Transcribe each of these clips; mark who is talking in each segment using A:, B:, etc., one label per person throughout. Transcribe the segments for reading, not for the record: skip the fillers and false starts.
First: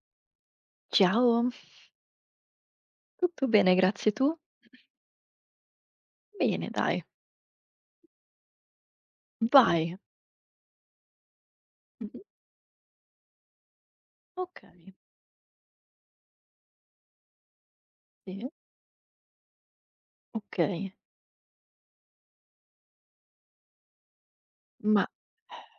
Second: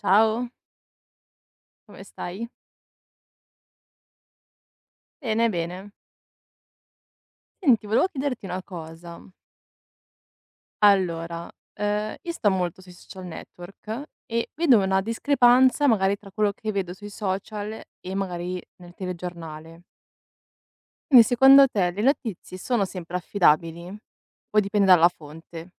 A: Ciao,
B: Ciao,
A: come stai?
B: tutto bene, grazie. Tu?
A: Bene, bene.
B: Bene dai,
A: Senti, volevo chiederti una cosa.
B: vai.
A: Allora,
B: Mh-mh.
A: io sto molto sui social network e vedo
B: Okay,
A: una discrepanza magari tra quello che vedo sui social e
B: sì,
A: magari nel telegiornale.
B: okay.
A: Quindi secondo te le notizie sono sempre affidabili? O dipende
B: Ma
A: dalla fonte?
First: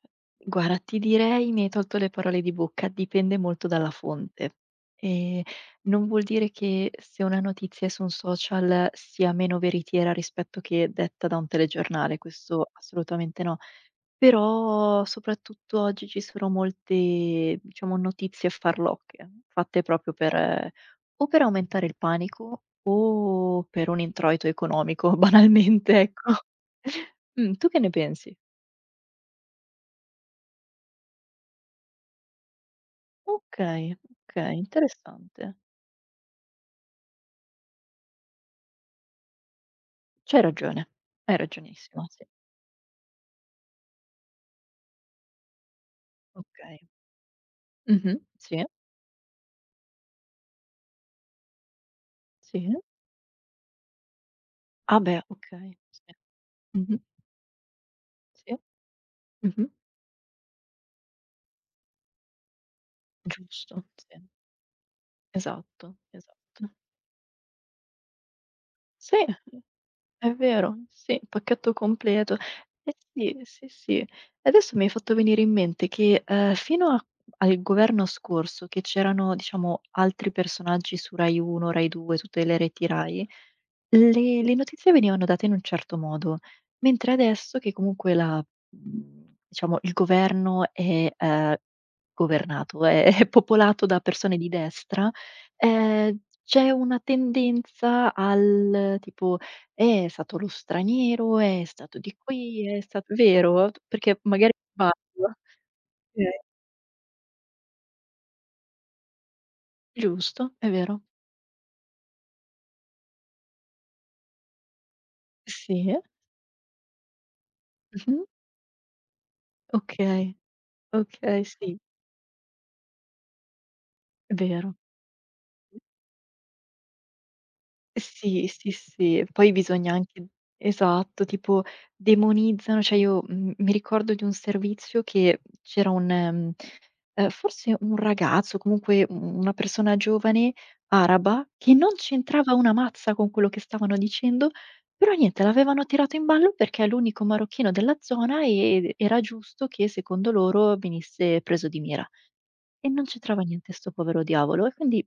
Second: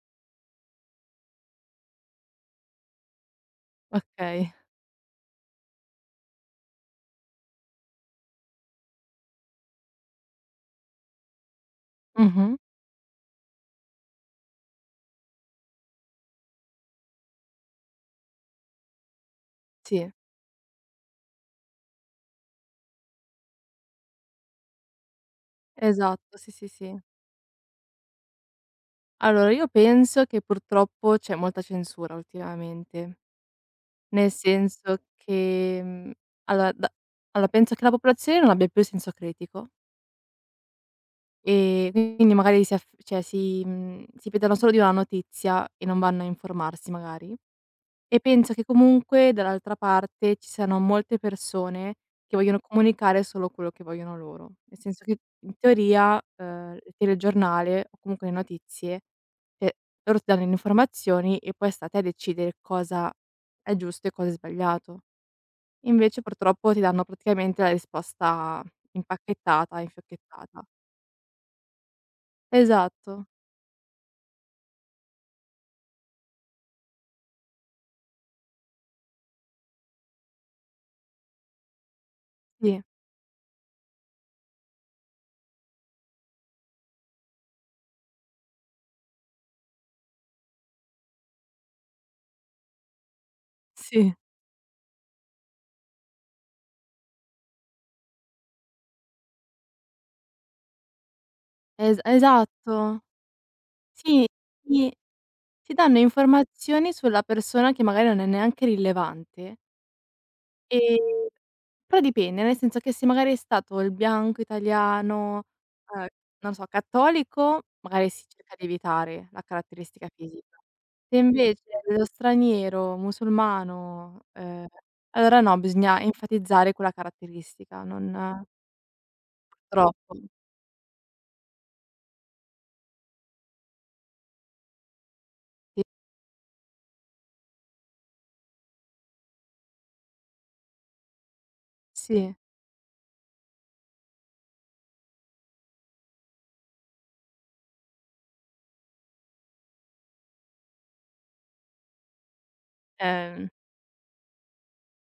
B: guarda, ti direi mi hai tolto le parole di bocca, dipende molto dalla
A: Okay.
B: fonte. Ehm, Non vuol dire che se una notizia è su un social sia meno veritiera rispetto che detta da un telegiornale,
A: Mh-mh.
B: questo assolutamente no. Però soprattutto oggi ci sono molte, diciamo, notizie farlocche, fatte
A: Sì,
B: proprio per o per aumentare il panico o per un introito economico, banalmente, ecco.
A: esatto, sì, sì, sì.
B: Tu che ne pensi?
A: Allora io penso che purtroppo c'è molta censura ultimamente.
B: Okay,
A: Nel
B: okay,
A: senso
B: interessante.
A: che, allora da allora penso che la popolazione non abbia più senso critico
B: C'hai ragione, hai
A: e
B: ragionissimo, sì.
A: quindi magari si aff cioè si fidano solo di una notizia e non vanno a
B: Okay.
A: informarsi magari.
B: Mh-mh.
A: E penso
B: Sì,
A: che comunque dall'altra parte ci siano molte persone che vogliono
B: sì.
A: comunicare solo quello che vogliono loro. Nel
B: Ah
A: senso che
B: beh,
A: in
B: okay, sì.
A: teoria, il
B: Mh-mh.
A: telegiornale o comunque le
B: Sì.
A: notizie,
B: Mh-mh.
A: cioè loro ti danno le informazioni e poi sta a te decidere cosa è
B: Giusto,
A: giusto e
B: sì.
A: cosa è sbagliato.
B: Esatto,
A: Invece
B: esatto.
A: purtroppo ti danno praticamente la risposta
B: Sì.
A: impacchettata,
B: È
A: infiocchettata.
B: vero, sì, pacchetto completo. Eh
A: Esatto,
B: sì, sì, sì. Adesso mi hai fatto venire in mente che, fino a al governo scorso che c'erano, diciamo, altri personaggi su Rai 1, Rai 2, tutte le
A: sì,
B: reti Rai le le notizie venivano date in un certo modo, mentre adesso che comunque diciamo il governo è, è popolato da
A: sì,
B: persone di destra, c'è una tendenza al tipo: è stato lo straniero, è stato
A: es
B: di qui, è
A: esatto.
B: stato", vero? Perché
A: Sì,
B: magari
A: ti
B: sbaglio.
A: ti danno
B: Okay.
A: informazioni sulla persona che magari non è neanche rilevante.
B: Giusto, è vero.
A: Ehm, Però dipende, nel senso che se magari è stato il bianco italiano,
B: Sì.
A: uhm, non so, cattolico, magari si
B: Mh-mh.
A: cerca di evitare la caratteristica
B: Okay,
A: fisica. Se
B: okay,
A: invece
B: sì,
A: lo straniero musulmano,
B: è vero.
A: allora no, bisogna enfatizzare quella caratteristica, non
B: Sì, sì, sì. Poi bisogna
A: troppo.
B: anche esatto, tipo demonizzano cioè io, mi ricordo di un servizio che
A: Sì,
B: c'era un forse un ragazzo, comunque u una persona giovane araba, che non
A: sì,
B: c'entrava una mazza con quello che stavano dicendo, però niente, l'avevano tirato in ballo perché è l'unico marocchino della zona e era giusto che secondo loro venisse preso di mira. E non c'entrava
A: ehm,
B: niente 'sto povero diavolo e quindi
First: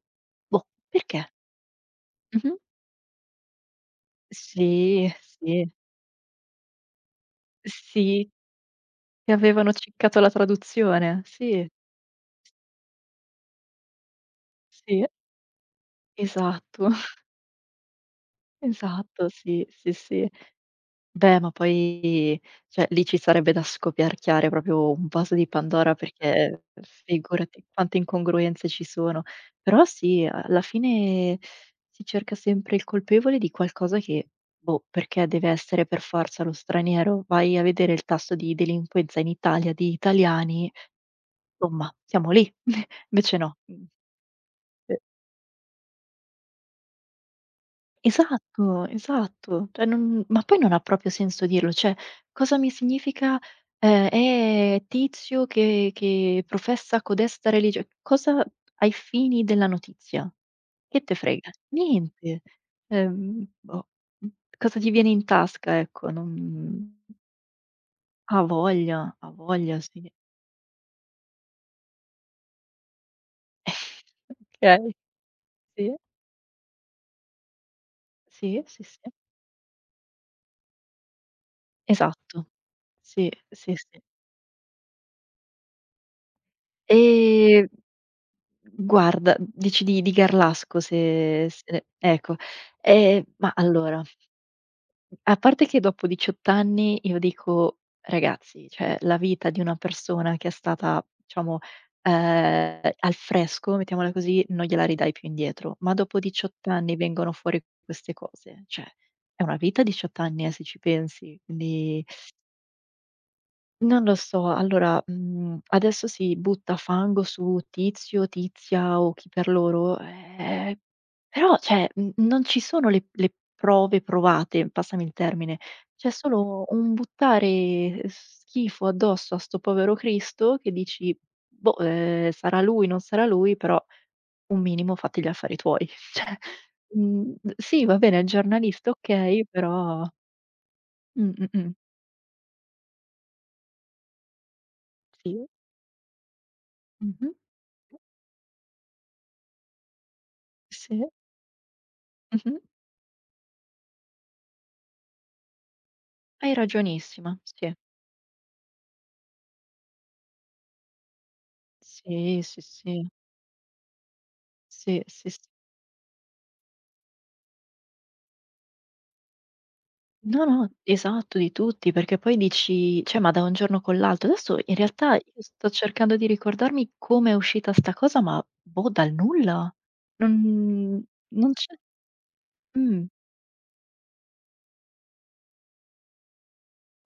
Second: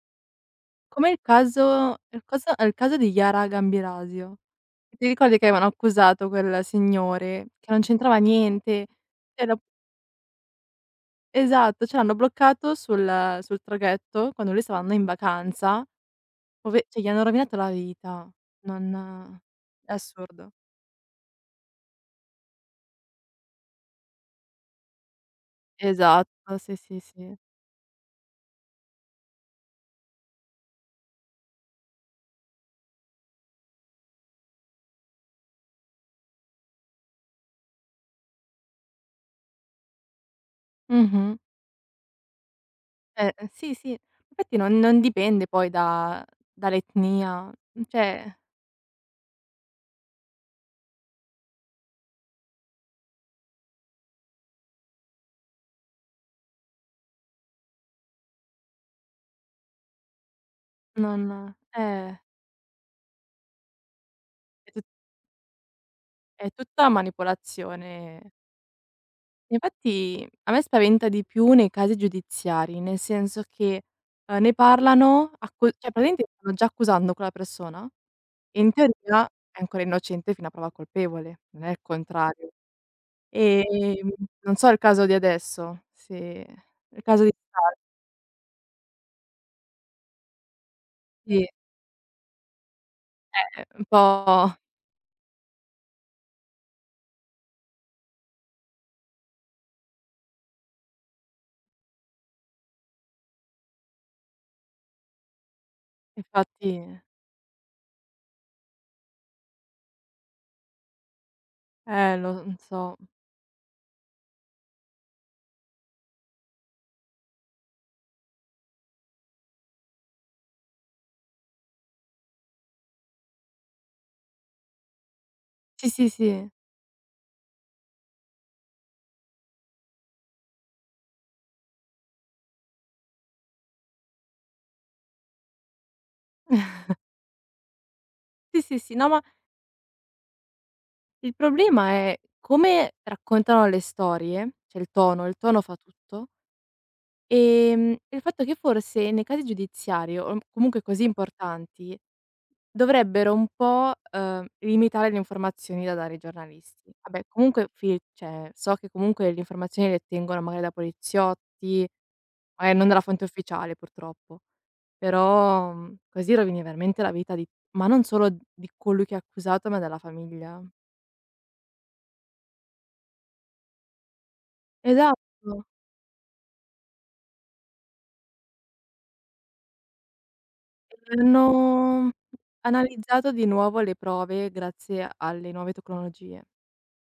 B: boh,
A: come
B: perché? Mh-mh.
A: il caso di Yara Gambirasio. Ti
B: Sì,
A: ricordi che
B: sì,
A: avevano accusato quel signore che non c'entrava
B: sì,
A: niente?
B: che
A: Cioè lo
B: avevano ciccato la traduzione. Sì,
A: Esatto, cioè l'hanno bloccato sul traghetto quando lui stava andando
B: sì,
A: in vacanza, pove
B: esatto,
A: cioè gli hanno rovinato la vita.
B: esatto,
A: Non
B: sì,
A: è
B: sì, sì.
A: assurdo.
B: Beh, ma poi cioè lì ci sarebbe da scoperchiare proprio un vaso di Pandora,
A: Esatto,
B: perché
A: sì, sì, sì.
B: figurati quante incongruenze ci sono. Però sì, alla fine si cerca sempre il colpevole di qualcosa che, boh, perché deve essere per forza lo straniero? Vai a vedere il tasso di delinquenza in Italia di italiani,
A: Mh-mh.
B: somma, siamo lì. Invece no.
A: Sì,
B: Mh.
A: sì. Infatti non dipende poi da dall'etnia, cioè
B: Esatto, esatto. Cioè non ma poi non ha proprio senso dirlo, cioè cosa mi significa, è tizio che professa codesta religio cosa ai fini della notizia? Che te
A: non
B: frega? Niente. Boh, mh,
A: è
B: cosa
A: tut
B: ti viene in tasca, ecco,
A: è tutta
B: non
A: manipolazione.
B: ha voglia, ha voglia, sì.
A: Infatti a me spaventa di più nei casi giudiziari, nel senso che, ne
B: Okay,
A: parlano accu cioè
B: sì,
A: praticamente stanno già accusando quella persona.
B: sì,
A: In
B: sì, sì.
A: teoria è ancora innocente fino a prova colpevole, non è il
B: Esatto.
A: contrario.
B: Sì, sì, sì.
A: Ehm, Non so il caso di adesso, se il caso di
B: E
A: Star
B: guarda, dici di Garlasco se
A: sì,
B: se ecco. Ma
A: un
B: allora,
A: po'
B: a parte che dopo 18 anni io dico: "Ragazzi, cioè la vita di una persona che è stata, diciamo, al fresco, mettiamola così, non gliela ridai più indietro". Ma dopo
A: infatti
B: 18 anni vengono fuori queste cose, cioè è una vita 18 anni, se ci pensi, quindi
A: lo non so.
B: non lo so, allora, adesso si butta fango su tizio, tizia o chi per loro, però cioè, n non ci sono le prove provate, passami il termine.
A: Sì, sì,
B: C'è
A: sì.
B: solo un buttare schifo addosso a sto povero Cristo che dici: "Boh, sarà lui, non sarà lui, però un minimo fatti gli affari tuoi." Cioè, sì, va bene, è
A: Sì, sì,
B: giornalista,
A: sì. No, ma
B: okay, però mh,
A: il
B: mh, mh,
A: problema è come raccontano le storie, cioè il
B: sì.
A: tono fa tutto.
B: Mh-mh.
A: Il fatto che forse nei casi giudiziari o m comunque
B: Sì.
A: così importanti,
B: Mh-mh.
A: dovrebbero un po', limitare le informazioni da dare ai
B: Hai
A: giornalisti. Vabbè
B: ragionissima,
A: comunque
B: sì.
A: fi cioè so che comunque le informazioni le ottengono magari da poliziotti,
B: Sì, sì,
A: magari non dalla
B: sì,
A: fonte ufficiale purtroppo,
B: sì, sì, s
A: però, così rovini veramente la vita di ma non solo di colui che è accusato, ma della
B: no,
A: famiglia.
B: no, esatto, di tutti, perché poi dici cioè, ma da un giorno con l'altro. Adesso in realtà io
A: Esatto.
B: sto cercando di ricordarmi come è uscita 'sta cosa, ma boh, dal nulla. Non non c'è
A: Hanno
B: mh.
A: analizzato di nuovo le prove grazie alle nuove tecnologie.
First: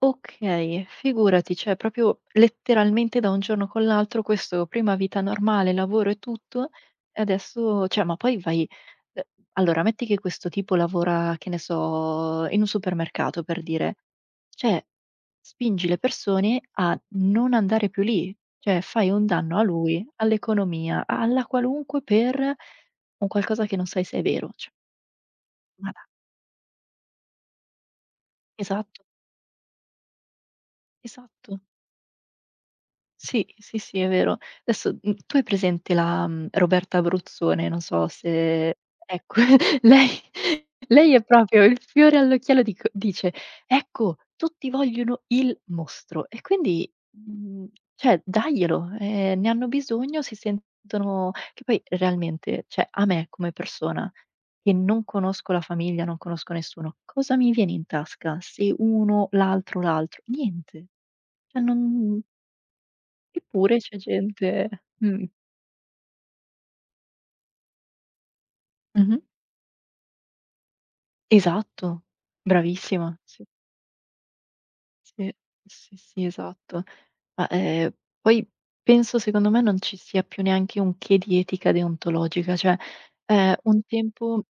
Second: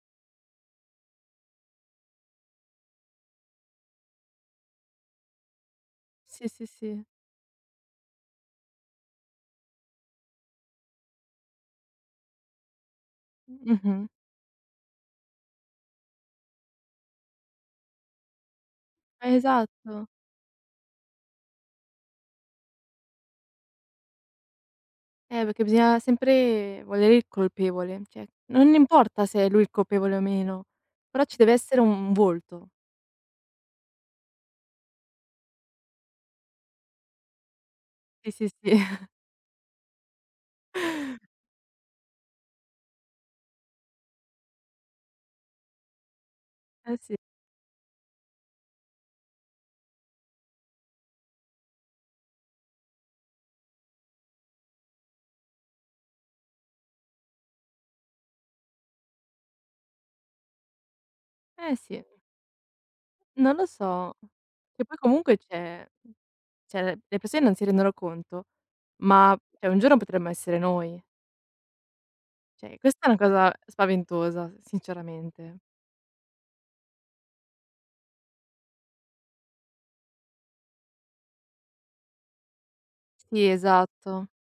B: Okay, figurati, cioè proprio letteralmente da un giorno con l'altro questo prima vita normale, lavoro e
A: Sì, sì,
B: tutto,
A: sì.
B: e adesso cioè ma poi vai ehm, allora metti che questo tipo lavora, che ne so, in un supermercato per dire,
A: Mh-mh.
B: cioè spingi le persone a non andare più lì, cioè fai un danno a lui,
A: Esatto.
B: all'economia, a alla qualunque per un qualcosa che non sai se è vero, cioè
A: Perché
B: ma
A: bisogna
B: da
A: sempre volere il colpevole, cioè non
B: esatto,
A: importa se è lui il colpevole o meno, però ci deve
B: esatto.
A: essere un volto.
B: Sì, sì, sì, è vero. Adesso, tu hai presente la, Roberta Abruzzone? Non so
A: Sì, sì, sì.
B: se ecco, lei lei è proprio il fiore all'occhiello dico dice: "Ecco, tutti vogliono il mostro." E quindi,
A: Eh sì.
B: cioè daglielo, ne hanno bisogno, si sentono che poi realmente, cioè a me come persona, che non conosco la famiglia, non conosco nessuno, cosa mi viene in tasca se uno, l'altro, l'altro? Niente. Cioè
A: Eh sì.
B: non
A: Non lo
B: eppure c'è
A: so.
B: gente
A: Che poi
B: mh.
A: comunque c'è cioè le persone non si rendono conto,
B: Mh-mh.
A: ma cioè un giorno potremmo essere noi.
B: Esatto,
A: Cioè questa è
B: bravissima.
A: una
B: Sì,
A: cosa spaventosa,
B: sì,
A: sinceramente.
B: sì, sì, esatto. Ma, poi penso secondo me non ci sia più neanche un che di etica deontologica, cioè,
A: Sì,
B: un
A: esatto.
B: tempo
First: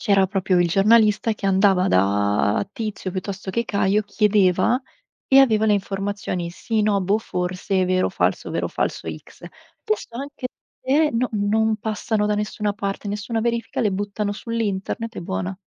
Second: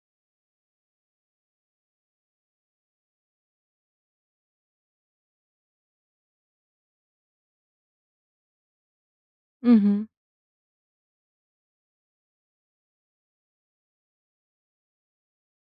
B: c'era proprio il giornalista che andava da Tizio piuttosto che Caio, chiedeva e aveva le informazioni sì, no, boh, forse, vero, falso, X.
A: Mh-mh.
B: Adesso anche se no non passano da nessuna parte, nessuna verifica, le buttano sull'internet e buona.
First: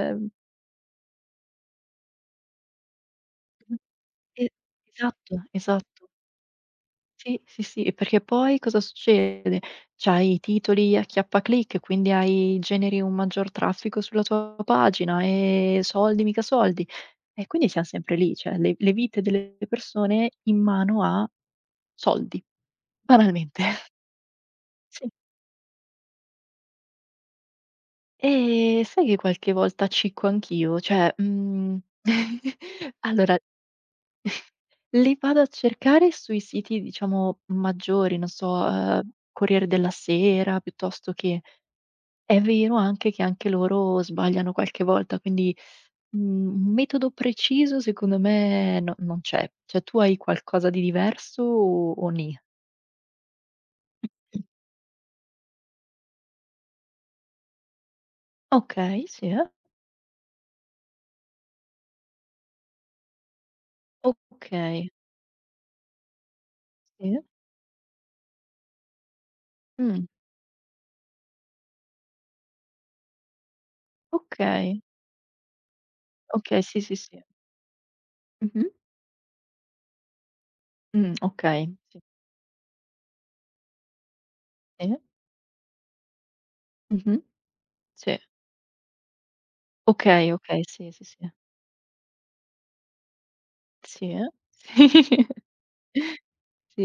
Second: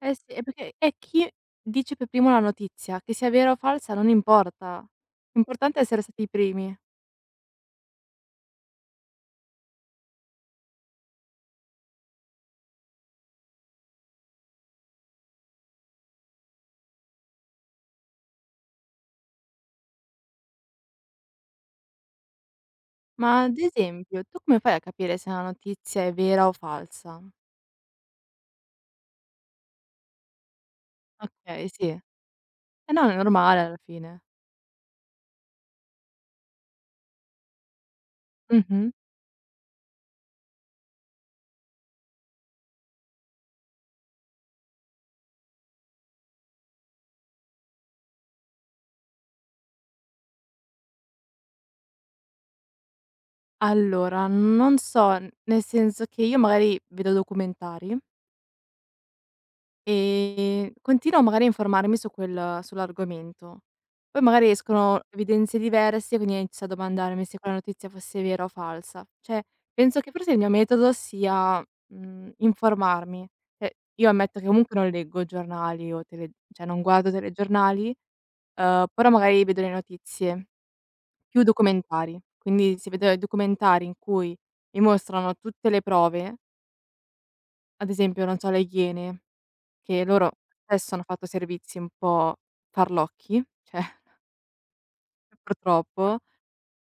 A: Eh sì, è perché è chi dice per primo la notizia, che sia vera o
B: Mh.
A: falsa non
B: E
A: importa.
B: esatto,
A: L'importante è
B: esatto.
A: essere stati i primi.
B: Sì, sì, sì, perché poi cosa succede? C'hai i titoli a chiappaclic, quindi hai generi un maggior traffico sulla tua pagina e soldi, mica soldi. E quindi siam sempre lì, cioè le vite delle persone in mano a soldi,
A: Ma ad
B: banalmente.
A: esempio, tu come fai a
B: Sì.
A: capire se una notizia è vera o falsa?
B: E sai che qualche volta cicco anch'io? Cioè,
A: Okay, sì. Eh no, è
B: allora
A: normale alla fine.
B: li vado a cercare sui siti, diciamo, maggiori, non so,
A: Mh-mh.
B: Corriere della Sera piuttosto che è vero anche che anche loro sbagliano qualche volta, quindi, un metodo preciso secondo me non c'è. Cioè tu hai qualcosa di diverso o nì?
A: Allora, non so, n nel senso che io magari vedo documentari.
B: Okay, sì. Eh.
A: Continuo magari a informarmi su quel sull'argomento. Poi magari
B: Okay,
A: escono evidenze diverse, quindi inizio a
B: sì.
A: domandarmi se quella notizia fosse vera o falsa. Cioè, penso
B: Mh,
A: che forse il mio metodo sia, informarmi. Cioè, io ammetto che comunque
B: okay.
A: non leggo giornali o tele
B: Okay,
A: cioè
B: sì,
A: non
B: sì,
A: guardo
B: sì.
A: telegiornali,
B: Mh-mh.
A: però magari vedo le notizie, più
B: Okay. Sì,
A: documentari. Quindi se vedo i documentari in cui mi
B: sì.
A: mostrano tutte le prove,
B: Mh-mh.
A: ad
B: Sì.
A: esempio, non so, le Iene che
B: Okay,
A: loro
B: okay, sì,
A: spesso hanno
B: sì,
A: fatto
B: sì.
A: servizi un po' farlocchi, cioè
B: Sì. Eh.
A: purtroppo,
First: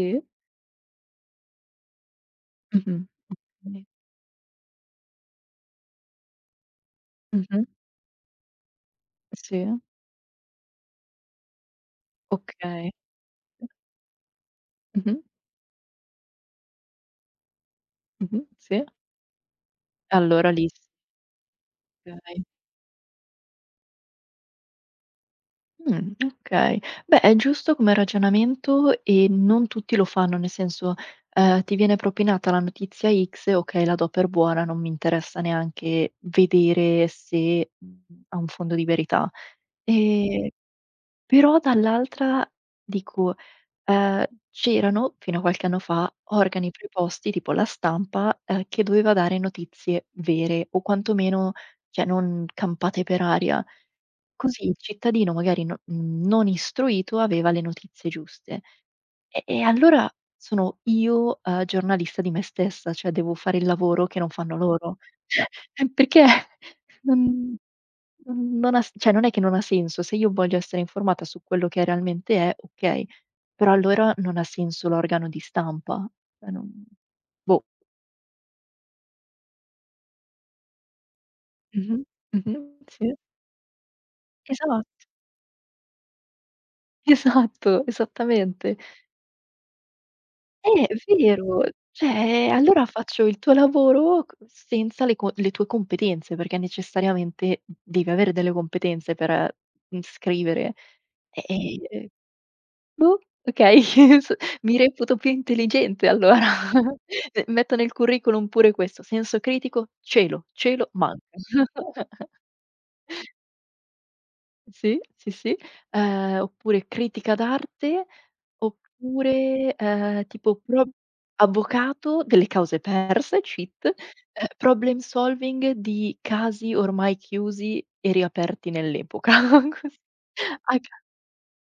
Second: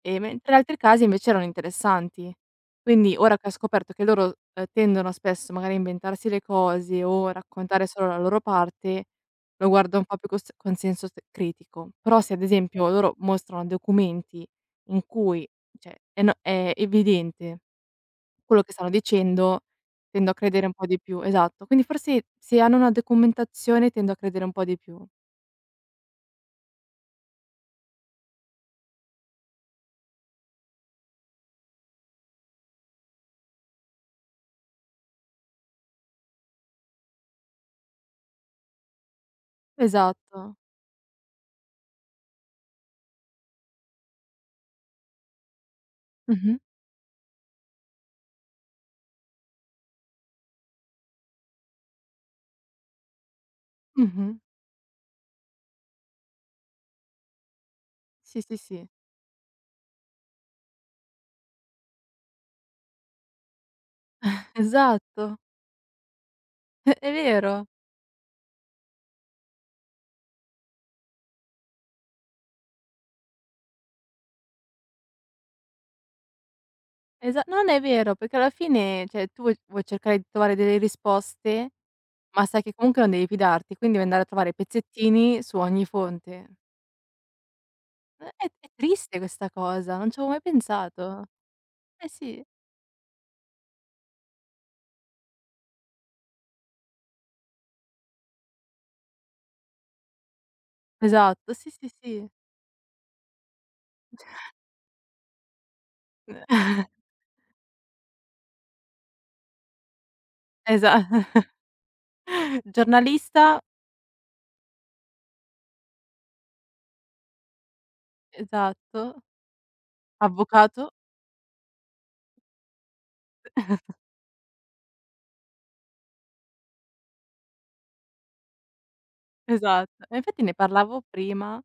A: e mentre altri casi invece erano interessanti.
B: Mh-mh.
A: Quindi ora che ho
B: Sì.
A: scoperto che loro, tendono spesso magari a inventarsi le cose o
B: Mh-mh.
A: raccontare solo la loro parte,
B: Sì.
A: lo guardo un po' più cos con senso s critico. Però se ad esempio
B: Okay.
A: loro mostrano documenti in
B: Mh-mh.
A: cui, cioè è no è evidente
B: Mh-mh.
A: quello che
B: Sì.
A: stanno dicendo, tendo a
B: Allora lì
A: credere un
B: sì,
A: po' di più, esatto. Quindi forse
B: okay.
A: se hanno una documentazione tendo a credere un po' di più.
B: Mh, okay. Beh, è giusto come ragionamento e non tutti lo fanno, nel senso, ti viene propinata la notizia X e okay, la do per buona, non mi interessa neanche vedere se, ha un fondo di verità. Ehm,
A: Esatto.
B: Però dall'altra dico, ehm, c'erano, fino a qualche anno fa,
A: Mh-mh,
B: organi preposti tipo La Stampa, che doveva dare notizie vere o quantomeno, cioè non campate per aria.
A: mh-mh.
B: Così il cittadino magari no non istruito aveva le notizie
A: Sì, sì,
B: giuste.
A: sì.
B: E allora sono io, giornalista di me stessa, cioè devo fare il lavoro che non fanno loro.
A: Esatto.
B: Cioè, perché
A: È
B: non
A: vero.
B: non ha s cioè non è che non ha senso, se io voglio essere informata su quello che realmente è, okay, però allora non ha senso l'organo di stampa. Cioè non
A: Esa
B: boh.
A: Non è vero, perché alla fine, cioè tu vuoi cercare di trovare delle risposte,
B: Mh-mh,
A: ma sai
B: mh-mh,
A: che comunque non
B: sì.
A: devi fidarti, quindi devi andare a trovare
B: Esatto,
A: pezzettini su ogni fonte.
B: esatto,
A: È
B: esattamente.
A: triste questa cosa, non ci avevo mai
B: Eh,
A: pensato.
B: vero.
A: Eh sì.
B: Cioè, allora faccio il tuo lavoro c senza le co le tue competenze, perché necessariamente devi avere delle competenze per, scrivere.
A: Esatto, sì, sì,
B: E
A: sì.
B: boh, okay, s mi reputo più intelligente allora. Metto nel curriculum pure questo: senso critico, cielo, cielo,
A: Esa
B: manca.
A: Giornalista,
B: Sì, sì, sì. Oppure critica d'arte,
A: esatto,
B: oppure, tipo pro
A: avvocato,
B: avvocato delle cause perse, cheat, problem solving di casi ormai chiusi e riaperti nell'epoca. Cos
A: esatto. E infatti ne
B: a ca
A: parlavo prima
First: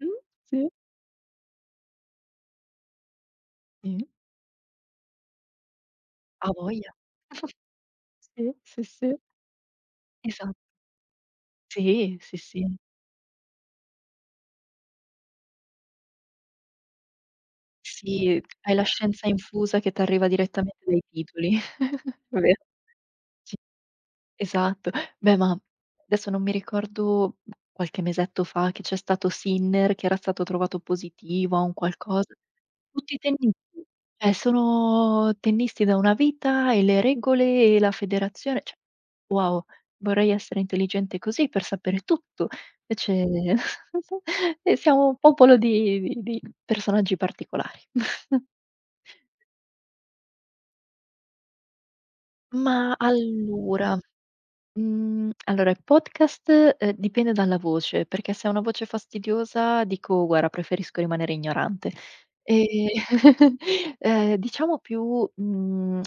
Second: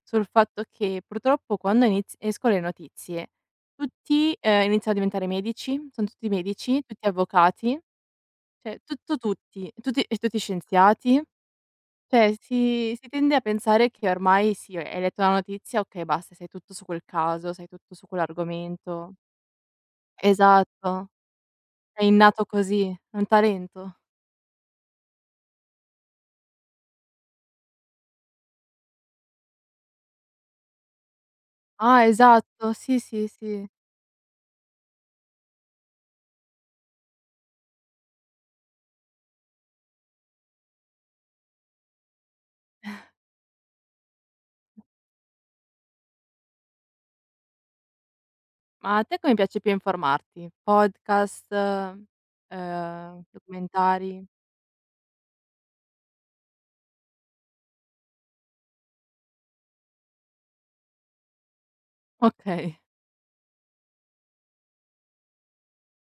B: mh,
A: sul fatto
B: sì,
A: che purtroppo quando iniz escono le notizie
B: sì,
A: tutti, iniziano a diventare medici, son tutti
B: a
A: medici,
B: voglia.
A: tutti avvocati,
B: Sì,
A: cioè
B: sì, sì,
A: tutto tutti, tutti e tutti
B: esa
A: scienziati.
B: sì,
A: Cioè
B: sì, sì.
A: si tende a pensare che ormai sì, hai letto la notizia, okay basta, sai tutto su quel caso, sai tutto su
B: Sì, hai la
A: quell'argomento.
B: scienza infusa che t'arriva direttamente dai
A: Esatto,
B: titoli.
A: è
B: È
A: innato
B: vero.
A: così, è un talento.
B: Esatto. Beh, ma adesso non mi ricordo, qualche mesetto fa che c'è stato Sinner che era stato trovato positivo a un
A: Ah,
B: qualcosa.
A: esatto. Sì,
B: Tutti
A: sì, sì.
B: tennisti, cioè sono tennisti da una vita e le regole e la federazione, cioè wow, vorrei essere intelligente così per sapere tutto. Invece e siamo un popolo di personaggi particolari.
A: Ma a te come piace più informarti? Podcast,
B: Ma allora
A: documentari?
B: mhmm, allora il podcast, dipende dalla voce, perché se è una voce fastidiosa dico: "Guarda, preferisco rimanere ignorante".
A: Okay.
B: Ehm, ehm, diciamo più,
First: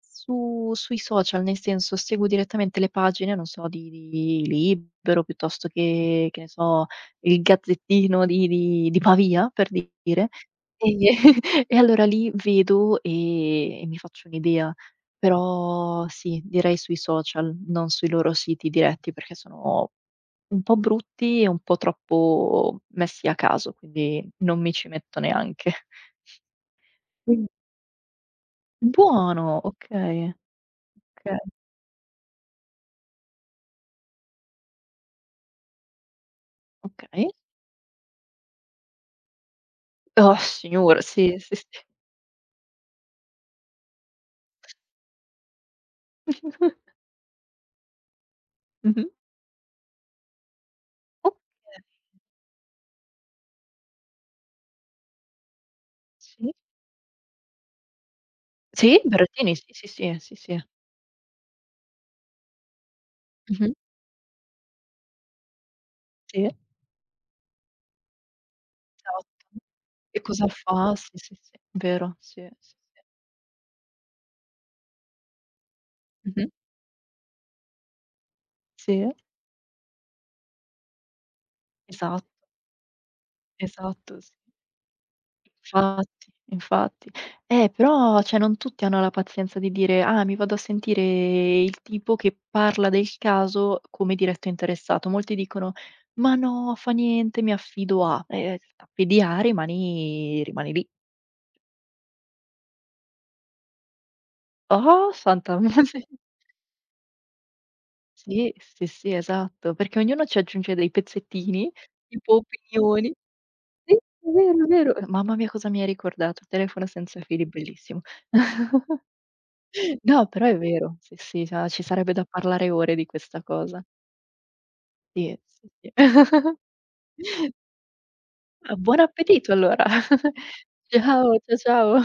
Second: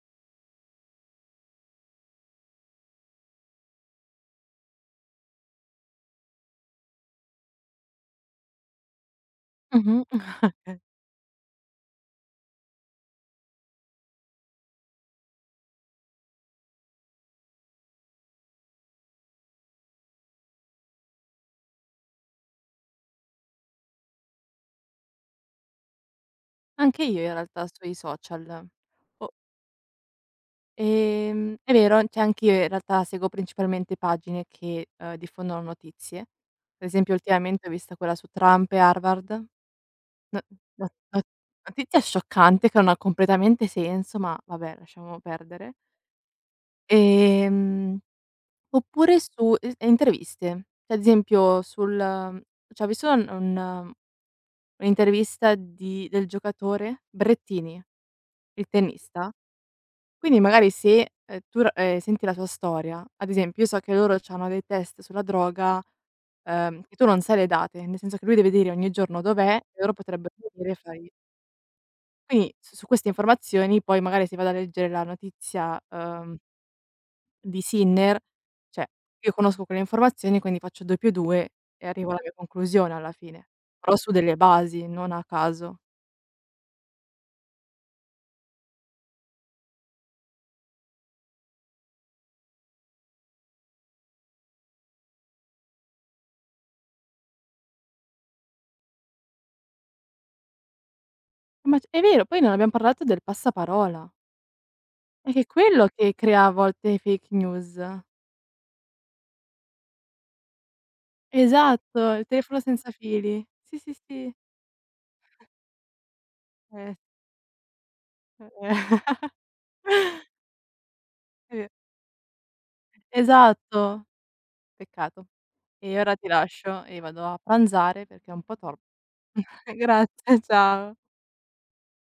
B: su sui social, nel senso seguo direttamente le pagine, non so, di Libero piuttosto che ne so, il Gazzettino di Pavia, per
A: Mh-mh.
B: dire. E e allora lì vedo e mi faccio un'idea. Però sì, direi sui social, non sui loro siti diretti, perché sono un po' brutti e un po' troppo messi a caso, quindi non mi ci metto neanche.
A: Anche io in
B: Mh.
A: realtà sui social. O
B: Buono, okay, okay,
A: È vero, cioè anch'io in realtà seguo principalmente pagine che, diffondono notizie. Per esempio
B: okay.
A: ultimamente ho visto quella su Trump e Harvard.
B: Oh
A: No no
B: signora,
A: no
B: sì, sì, sì.
A: notizia scioccante che non ha completamente senso, ma vabbè lasciamo perdere. Ehm
B: Mh-mh.
A: Oppure su es interviste. Cioè, ad esempio
B: Okay,
A: sul cioè ho visto un un'intervista di del
B: sì.
A: giocatore Brettini, il
B: Sì,
A: tennista,
B: Berrettini, sì, sì, sì, sì,
A: quindi
B: sì.
A: magari se, tu r senti la sua storia, ad esempio io
B: Mh-mh.
A: so che loro c'hanno dei test sulla droga,
B: Sì,
A: che tu non sai le date, nel senso che lui deve dire ogni giorno
B: esatto.
A: dov'è e loro
B: E
A: potrebbero
B: cosa
A: venire e
B: fa?
A: fargli
B: Sì, sì, sì, vero, sì,
A: quindi
B: sì,
A: su
B: sì.
A: queste informazioni poi magari se vado a leggere la notizia,
B: Mh-mh.
A: di Sinner, cioè
B: Sì,
A: io conosco quelle informazioni, quindi faccio 2 più 2 e arrivo alla
B: esatto,
A: mia conclusione alla fine, però su
B: esatto, s
A: delle basi, non a caso.
B: infatti, infatti. Però cioè non tutti hanno la pazienza di dire: "Ah, mi vado a sentire il tipo che parla del caso come diretto interessato". Molti dicono: "Ma no, fa niente, mi affido a". T'affidia, rimani rimani lì.
A: Ma c È vero, poi non abbiamo parlato del passaparola.
B: Oh,
A: È che è
B: santa
A: quello che crea a volte fake news.
B: sì, sì, sì, esatto, perché ognuno ci aggiunge dei pezzettini,
A: Esatto, il
B: tipo
A: telefono senza
B: opinioni.
A: fili. Sì,
B: Sì,
A: sì,
B: è
A: sì.
B: vero, è vero. Mamma mia cosa mi hai ricordato, "Il telefono
A: Eh,
B: senza fili", bellissimo. No, però è vero. Sì, sì,
A: è
B: cioè
A: ve
B: ci sarebbe da parlare ore di questa cosa.
A: Esatto. Peccato.
B: Sì, sì, sì.
A: E ora ti lascio e vado a pranzare perché è un po' tor
B: Buon appetito allora.
A: grazie, ciao.
B: Ciao, ciao.